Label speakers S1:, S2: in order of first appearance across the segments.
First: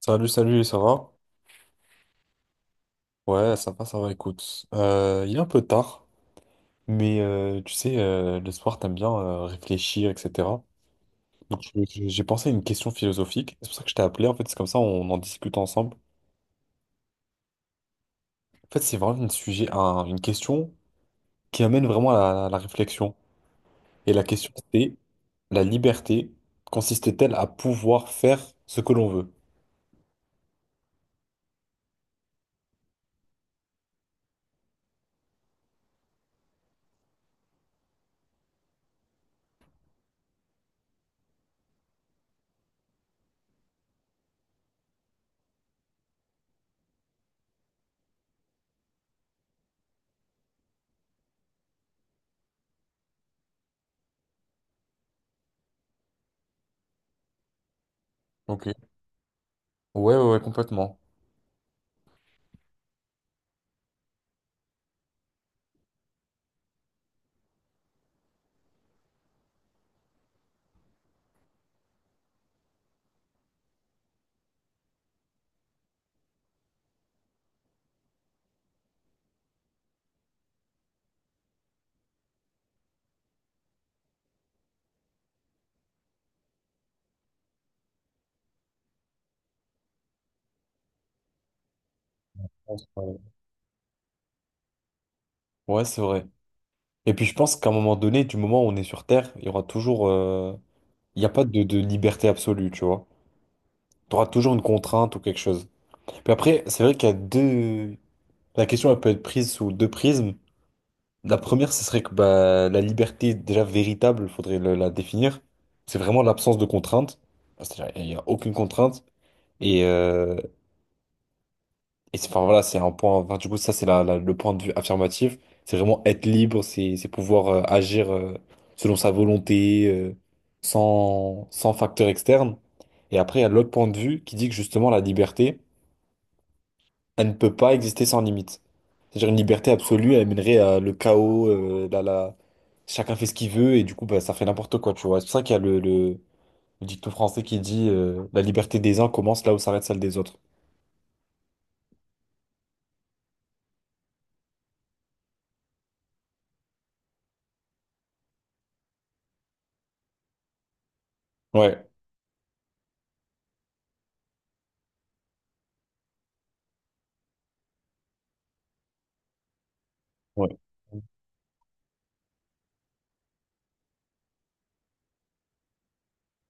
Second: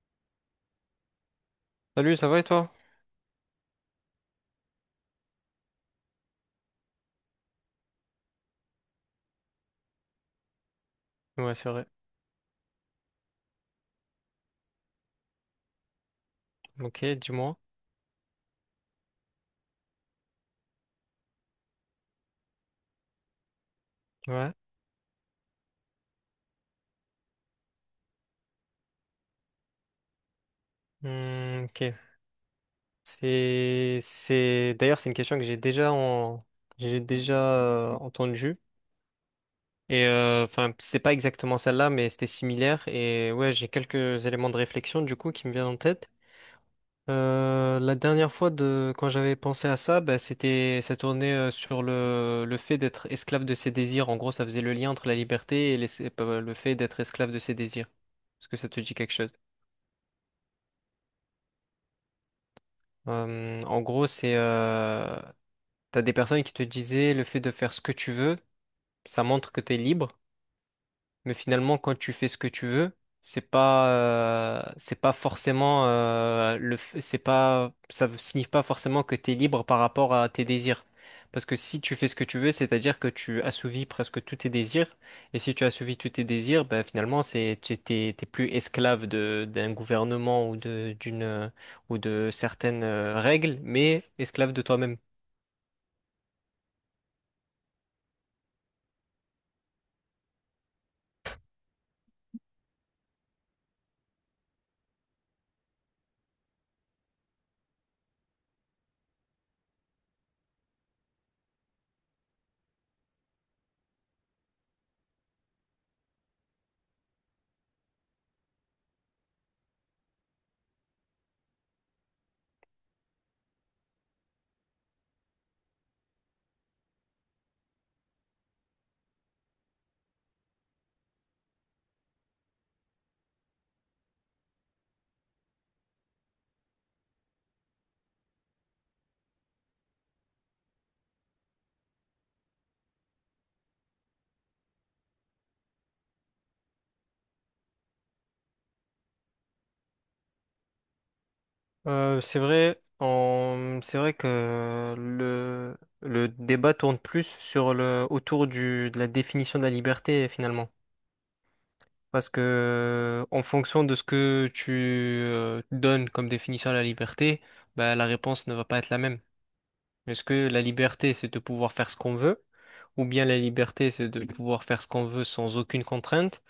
S1: Salut, salut, ça va?
S2: Salut, ça va et toi?
S1: Ouais, ça va, écoute. Il est un peu tard, mais tu sais, le soir, t'aimes bien réfléchir, etc.
S2: Ouais,
S1: Donc,
S2: c'est vrai.
S1: j'ai pensé à une question philosophique. C'est pour ça que je t'ai appelé, en fait, c'est comme ça, on en discute ensemble.
S2: Ok, dis-moi.
S1: En fait, c'est vraiment un sujet, une question qui amène vraiment à la réflexion. Et la question,
S2: Ouais.
S1: c'est la liberté consiste-t-elle à pouvoir faire ce que l'on veut?
S2: Hmm, ok. C'est, c'est. D'ailleurs, c'est une question que j'ai déjà entendue. Enfin, c'est pas exactement celle-là, mais c'était similaire. Et ouais, j'ai quelques éléments de réflexion du coup qui me viennent en tête. La dernière fois de quand j'avais pensé à ça, bah, ça tournait sur le fait d'être esclave de ses désirs. En gros, ça faisait le lien entre la liberté et le fait d'être esclave de ses désirs. Est-ce que
S1: Ok.
S2: ça te dit quelque chose?
S1: Ouais, ouais, ouais, complètement.
S2: En gros, c'est t'as des personnes qui te disaient le fait de faire ce que tu veux, ça montre que t'es libre. Mais finalement, quand tu fais ce que tu veux, c'est pas forcément, le, f- c'est pas, ça ne signifie pas forcément que tu es libre par rapport à tes désirs. Parce que si tu fais ce que tu veux, c'est-à-dire que tu assouvis presque tous tes désirs. Et si tu assouvis tous tes désirs, ben finalement, t'es plus esclave d'un gouvernement ou de certaines règles, mais esclave de toi-même.
S1: Ouais, c'est vrai. Et puis je pense qu'à un moment donné, du moment où on est sur Terre, il y aura toujours... il n'y a pas de liberté absolue, tu vois. Tu auras toujours une contrainte ou quelque chose. Puis après, c'est vrai qu'il y a deux... La question, elle peut être prise sous deux prismes. La première, ce serait que bah, la liberté déjà véritable, il faudrait la définir. C'est vraiment l'absence de contrainte. Enfin, c'est-à-dire, il n'y a aucune contrainte. Et, euh, Et c'est, enfin voilà, c'est un point. Enfin, du coup, ça, c'est le point de vue affirmatif. C'est vraiment être libre, c'est pouvoir agir selon sa volonté, sans facteur externe. Et après, il y a l'autre point de vue qui dit que justement, la liberté, elle ne peut pas exister sans limite. C'est-à-dire une liberté absolue, elle mènerait à le chaos, chacun fait ce qu'il veut, et du coup, bah, ça fait n'importe quoi, tu vois. C'est pour ça qu'il y a le dicton français qui dit la liberté des uns commence là où s'arrête celle des autres.
S2: C'est vrai que le débat tourne plus sur de la définition de la liberté finalement.
S1: Ouais,
S2: Parce que en fonction de ce que tu donnes comme définition à la liberté, bah, la réponse ne va pas être la même. Est-ce que
S1: ouais.
S2: la liberté, c'est de pouvoir faire ce qu'on veut, ou bien la liberté, c'est de pouvoir faire ce qu'on veut sans aucune contrainte?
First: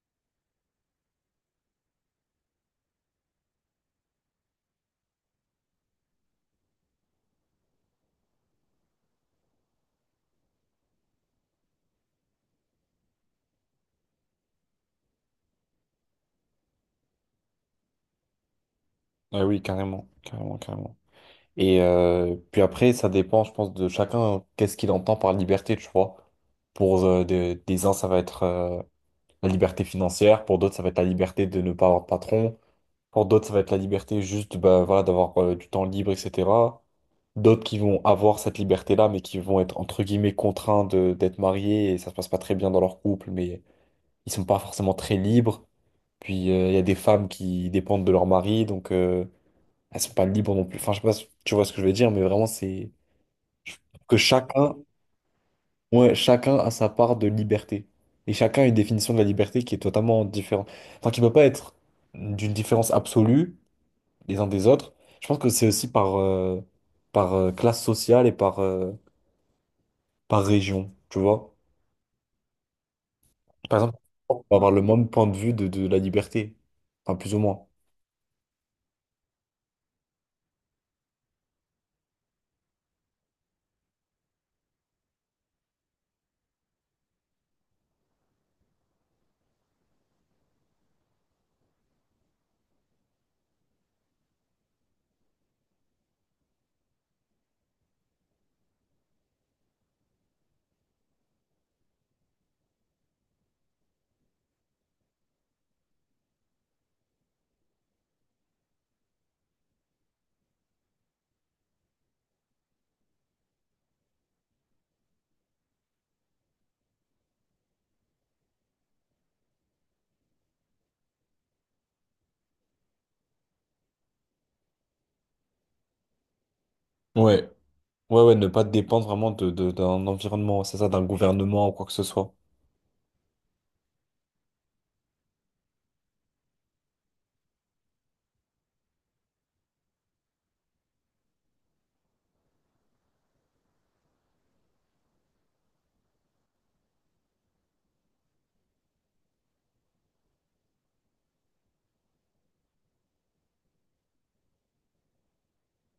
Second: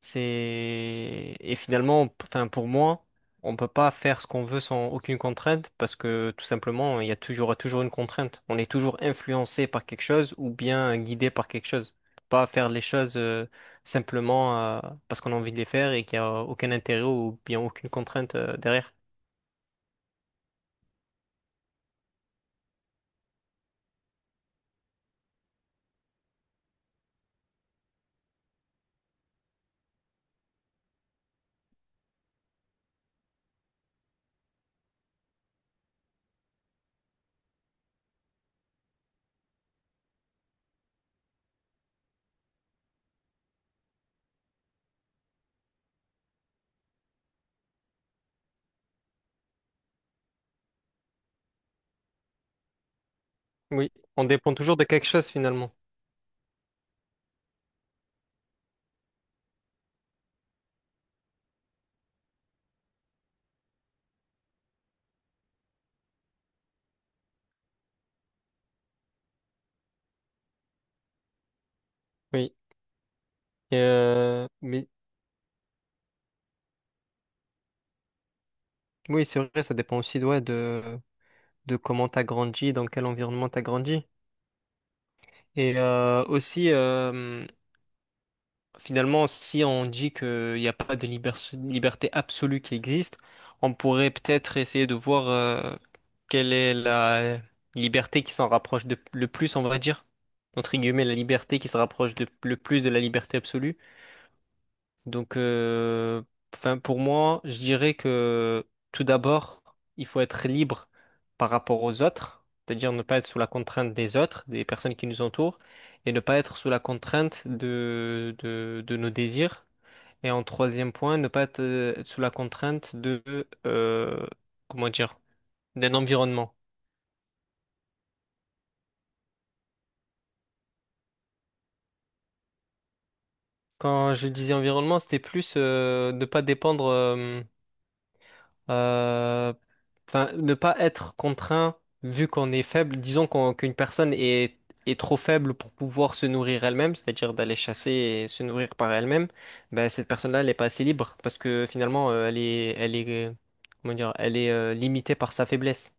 S2: C'est et finalement, p- enfin pour moi, on peut pas faire ce qu'on veut sans aucune contrainte parce que tout simplement, il y aura toujours une contrainte. On est toujours influencé par quelque chose ou bien guidé par quelque chose. Pas faire les choses simplement parce qu'on a envie de les faire et qu'il n'y a aucun intérêt ou bien aucune contrainte derrière.
S1: Ouais, oui, carrément, carrément, carrément. Et puis après, ça dépend, je pense, de chacun, qu'est-ce qu'il entend par liberté, tu vois. Pour des uns, ça va être la liberté financière, pour d'autres, ça va être la liberté de ne pas avoir de patron, pour d'autres, ça va être la liberté juste bah, voilà, d'avoir du temps libre, etc. D'autres qui vont avoir cette liberté-là, mais qui vont être, entre guillemets, contraints d'être mariés, et ça se passe pas très bien dans leur couple, mais ils sont pas forcément très libres. Puis il y a des femmes qui dépendent de leur mari, donc... elles sont pas libres non plus. Enfin, je sais pas si tu vois ce que je veux dire, mais vraiment, c'est je
S2: Oui,
S1: trouve que
S2: on dépend
S1: chacun,
S2: toujours de quelque chose finalement.
S1: ouais, chacun a sa part de liberté. Et chacun a une définition de la liberté qui est totalement différente. Enfin, qui peut pas être d'une différence absolue les uns des autres. Je pense que c'est aussi par classe sociale et par région, tu vois.
S2: Oui. Et,
S1: Par exemple, on
S2: euh,
S1: va avoir le
S2: mais
S1: même point de vue de la liberté. Enfin, plus ou moins.
S2: oui, c'est vrai, ça dépend aussi ouais, de comment t'as grandi, dans quel environnement t'as grandi. Et euh, aussi, euh, finalement, si on dit qu'il n'y a pas de liberté absolue qui existe, on pourrait peut-être essayer de voir quelle est la liberté qui s'en rapproche le plus, on va dire, entre guillemets, la liberté qui se rapproche le plus de la liberté absolue. Donc, euh, pour moi, je dirais que tout d'abord, il faut être libre par rapport aux autres, c'est-à-dire ne pas être sous la contrainte des autres, des personnes qui nous entourent, et ne pas être sous la contrainte de nos désirs. Et en troisième point, ne pas être sous la contrainte euh, comment dire, d'un environnement.
S1: Ouais. Ouais, ouais, ne pas dépendre vraiment d'un environnement, c'est ça, d'un gouvernement ou quoi que ce soit.
S2: Quand je disais environnement, c'était plus ne pas dépendre. Euh, ne pas être contraint vu qu'on est faible. Disons qu'une personne est trop faible pour pouvoir se nourrir elle-même, c'est-à-dire d'aller chasser et se nourrir par elle-même. Ben, cette personne-là, elle n'est pas assez libre parce que finalement, comment dire, elle est limitée par sa faiblesse.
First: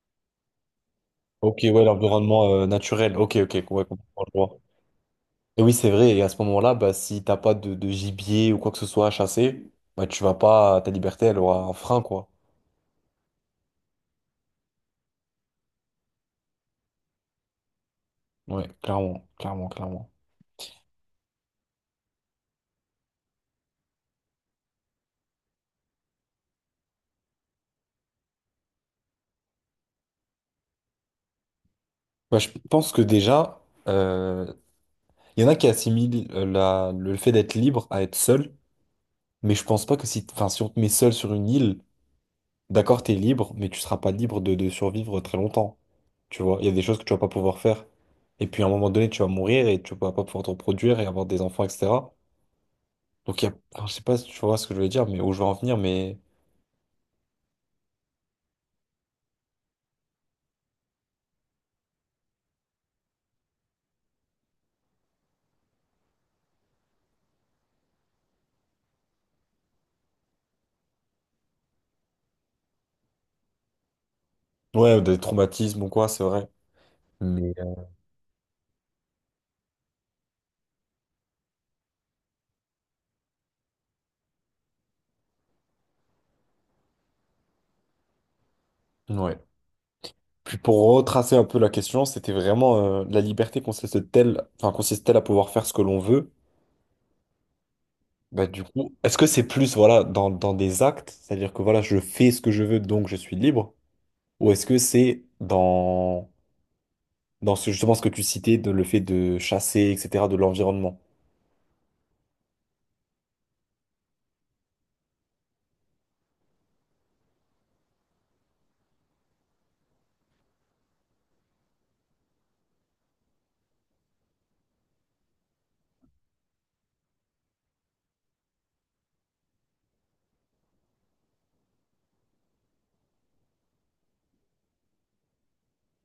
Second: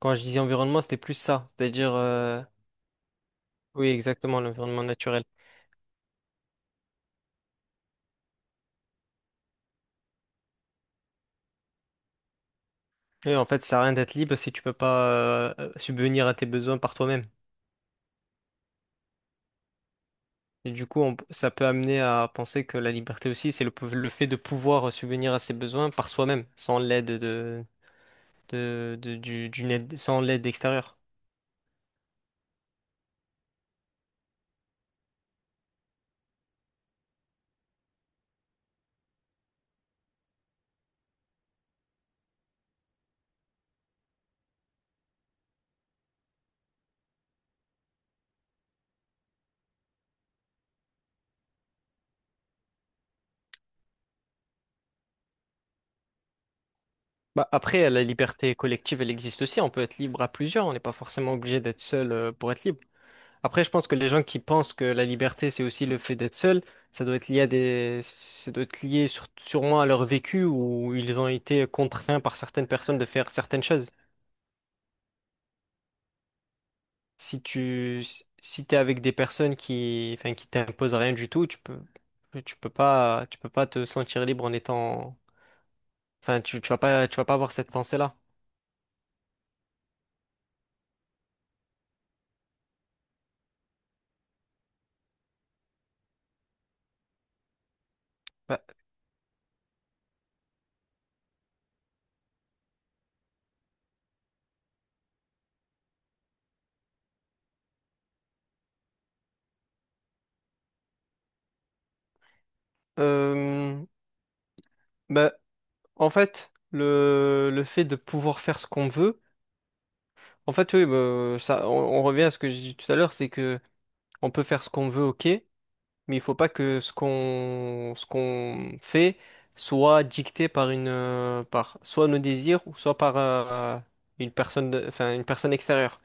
S2: Quand je disais environnement, c'était plus ça,
S1: Ok, ouais, l'environnement naturel. Ok, ok, ouais,
S2: oui,
S1: complètement, je
S2: exactement,
S1: vois.
S2: l'environnement naturel.
S1: Et oui, c'est vrai, et à ce moment-là, bah, si t'as pas de gibier ou quoi que ce soit à chasser, bah, tu vas pas, ta liberté, elle aura un frein, quoi.
S2: Et en fait, ça sert à rien d'être libre si tu peux pas subvenir à tes besoins par toi-même.
S1: Ouais, clairement, clairement, clairement.
S2: Et du coup, ça peut amener à penser que la liberté aussi, le fait de pouvoir subvenir à ses besoins par soi-même, sans l'aide d'une aide, sans l'aide extérieure.
S1: Bah, je pense que déjà, euh, il y en a qui assimilent le fait d'être libre à être seul, mais je pense pas que si, enfin, si on te met seul sur une île, d'accord, t'es libre, mais tu seras pas libre de survivre très longtemps. Tu vois, il y a des choses que tu vas pas pouvoir faire. Et puis à un moment donné, tu vas mourir et tu vas pas pouvoir te reproduire et avoir des enfants, etc. Donc il y a, alors, je sais pas si tu vois ce que je veux dire, mais où je veux en venir, mais
S2: Bah, après, la liberté collective, elle existe aussi. On peut être libre à plusieurs. On n'est pas forcément obligé d'être seul pour être libre. Après, je pense que les gens qui pensent que la liberté, c'est aussi le fait d'être seul, ça doit être lié à ça doit être lié sûrement à leur vécu où ils ont été contraints par certaines personnes de faire certaines choses.
S1: ouais, des traumatismes ou quoi, c'est vrai.
S2: Si
S1: Mais
S2: tu si t'es avec des personnes qui t'imposent rien du tout, tu peux pas te sentir libre en étant tu vas pas avoir cette pensée-là.
S1: ouais. Puis pour retracer un peu la question, c'était vraiment la liberté consiste-t-elle, enfin consiste-t-elle à pouvoir faire ce que l'on veut? Bah
S2: Bah,
S1: du coup, est-ce que c'est plus voilà dans des actes, c'est-à-dire que voilà, je fais ce que je veux, donc je suis libre, ou est-ce que c'est dans ce, justement ce que tu citais, de le fait de chasser, etc., de l'environnement.
S2: euh, bah, en fait le fait de pouvoir faire ce qu'on veut, en fait oui bah, on revient à ce que j'ai dit tout à l'heure, c'est que on peut faire ce qu'on veut, OK, mais il faut pas que ce qu'on fait soit dicté par une par soit nos désirs ou soit par une personne extérieure.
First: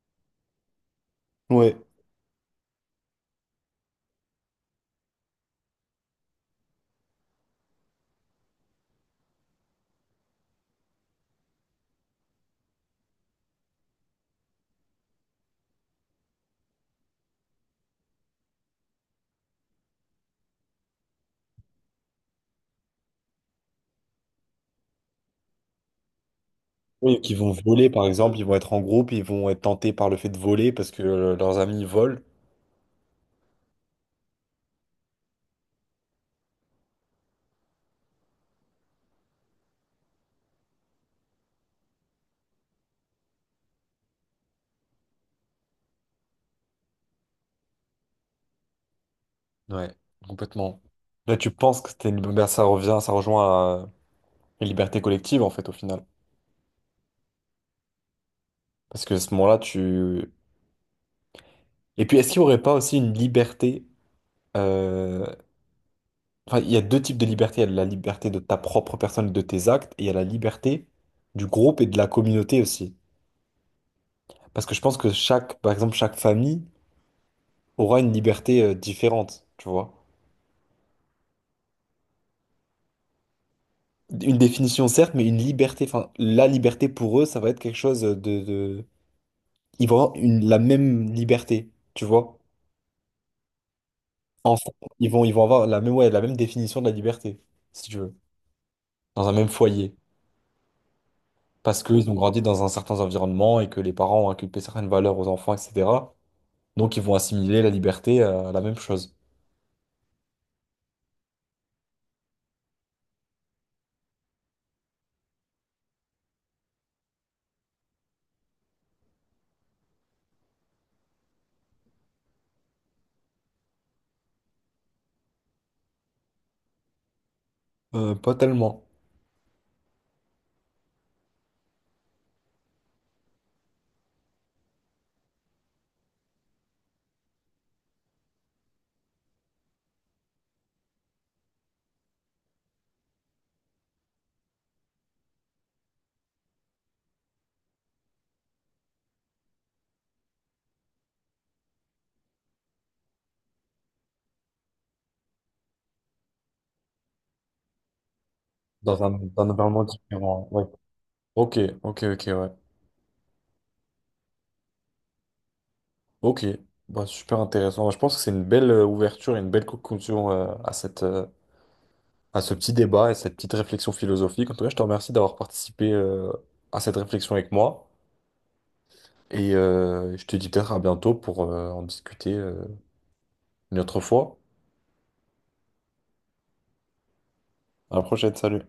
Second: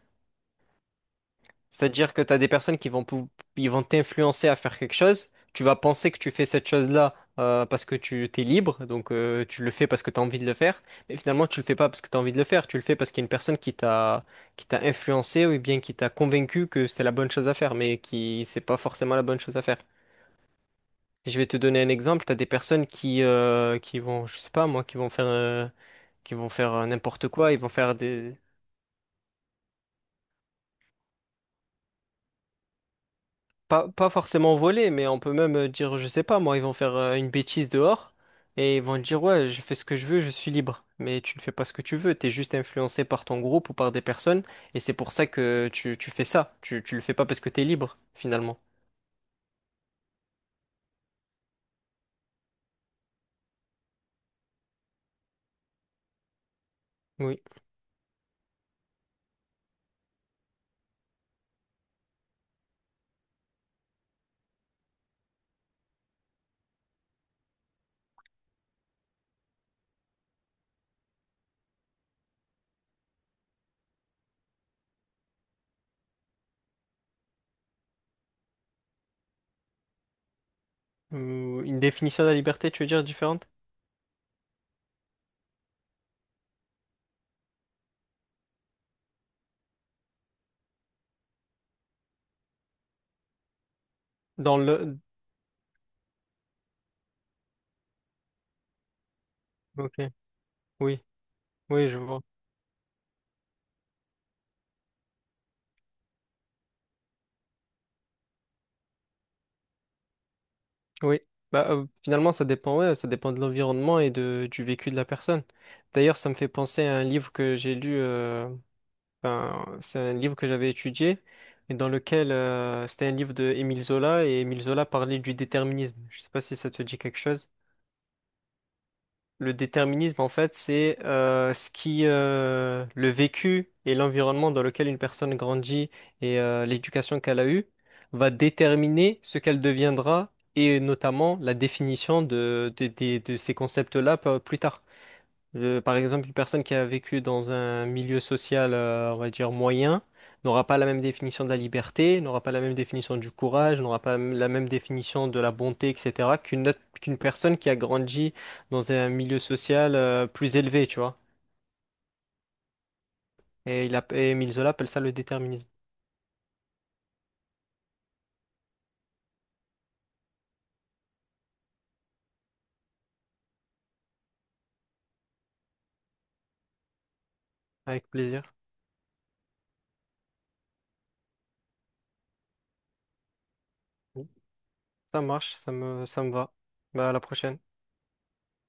S1: Ouais.
S2: C'est-à-dire que tu as des personnes ils vont t'influencer à faire quelque chose, tu vas penser que tu fais cette chose-là parce que tu t'es libre, donc tu le fais parce que tu as envie de le faire, mais finalement tu le fais pas parce que tu as envie de le faire, tu le fais parce qu'il y a une personne qui t'a influencé ou bien qui t'a convaincu que c'était la bonne chose à faire mais qui c'est pas forcément la bonne chose à faire. Je vais te donner un exemple. T'as des personnes qui vont, je sais pas moi, qui vont faire
S1: Oui,
S2: n'importe
S1: qui vont
S2: quoi. Ils vont
S1: voler,
S2: faire
S1: par
S2: des,
S1: exemple, ils vont être en groupe, ils vont être tentés par le fait de voler parce que leurs amis volent.
S2: pas, pas forcément voler, mais on peut même dire, je sais pas moi, ils vont faire une bêtise dehors et ils vont te dire, ouais, je fais ce que je veux, je suis libre. Mais tu ne fais pas ce que tu veux. T'es juste influencé par ton groupe ou par des personnes et c'est pour ça que tu fais ça. Tu le fais pas parce que t'es libre finalement.
S1: Ouais, complètement. Là, tu penses que c'était une... ben, ça revient, ça rejoint à une liberté collective, en fait, au final.
S2: Oui.
S1: Parce que à ce moment-là, tu... Et puis, est-ce qu'il n'y aurait pas aussi une liberté... euh, enfin, il y a deux types de liberté. Il y a la liberté de ta propre personne, et de tes actes, et il y a la liberté du groupe et de la communauté aussi. Parce que je pense que chaque, par exemple, chaque famille aura une liberté différente, tu vois.
S2: Ou une définition de la liberté, tu veux dire différente?
S1: Une définition, certes, mais une liberté. Enfin, la liberté pour eux, ça va être quelque chose de... Ils vont avoir une, la même liberté, tu vois.
S2: Dans
S1: Ensemble,
S2: le,
S1: ils vont avoir la même, ouais, la même définition de la liberté, si tu veux, dans un même foyer.
S2: ok. Oui.
S1: Parce
S2: Oui, je
S1: qu'ils ont
S2: vois.
S1: grandi dans un certain environnement et que les parents ont inculqué certaines valeurs aux enfants, etc. Donc, ils vont assimiler la liberté à la même chose.
S2: Oui, finalement, ça dépend, ouais, ça dépend de l'environnement et du vécu de la personne. D'ailleurs, ça me fait penser à un livre que j'ai lu, ben, c'est un livre que j'avais étudié, et dans lequel c'était un livre de Émile Zola, et Émile Zola parlait du déterminisme. Je sais pas si ça te dit quelque chose.
S1: Pas tellement.
S2: Le déterminisme, en fait, le vécu et l'environnement dans lequel une personne grandit et l'éducation qu'elle a eue va déterminer ce qu'elle deviendra et notamment la définition de ces concepts-là plus tard. Par exemple, une personne qui a vécu dans un milieu social, on va dire moyen, n'aura pas la même définition de la liberté, n'aura pas la même définition du courage, n'aura pas la même définition de la bonté, etc., qu'une personne qui a grandi dans un milieu
S1: Dans un environnement
S2: social,
S1: différent.
S2: plus
S1: Ouais.
S2: élevé, tu vois.
S1: Ok, ok, ok, ouais.
S2: Et Émile Zola appelle ça le déterminisme.
S1: Ok, bah, super intéressant. Bah, je pense que c'est une belle ouverture et une belle conclusion à ce petit débat et cette petite réflexion philosophique. En tout cas, je te remercie d'avoir participé à cette réflexion avec moi.
S2: Avec plaisir.
S1: Et je te dis peut-être à bientôt pour en discuter une autre fois.
S2: Ça marche, ça me va. Bah, à la prochaine.
S1: À la prochaine, salut.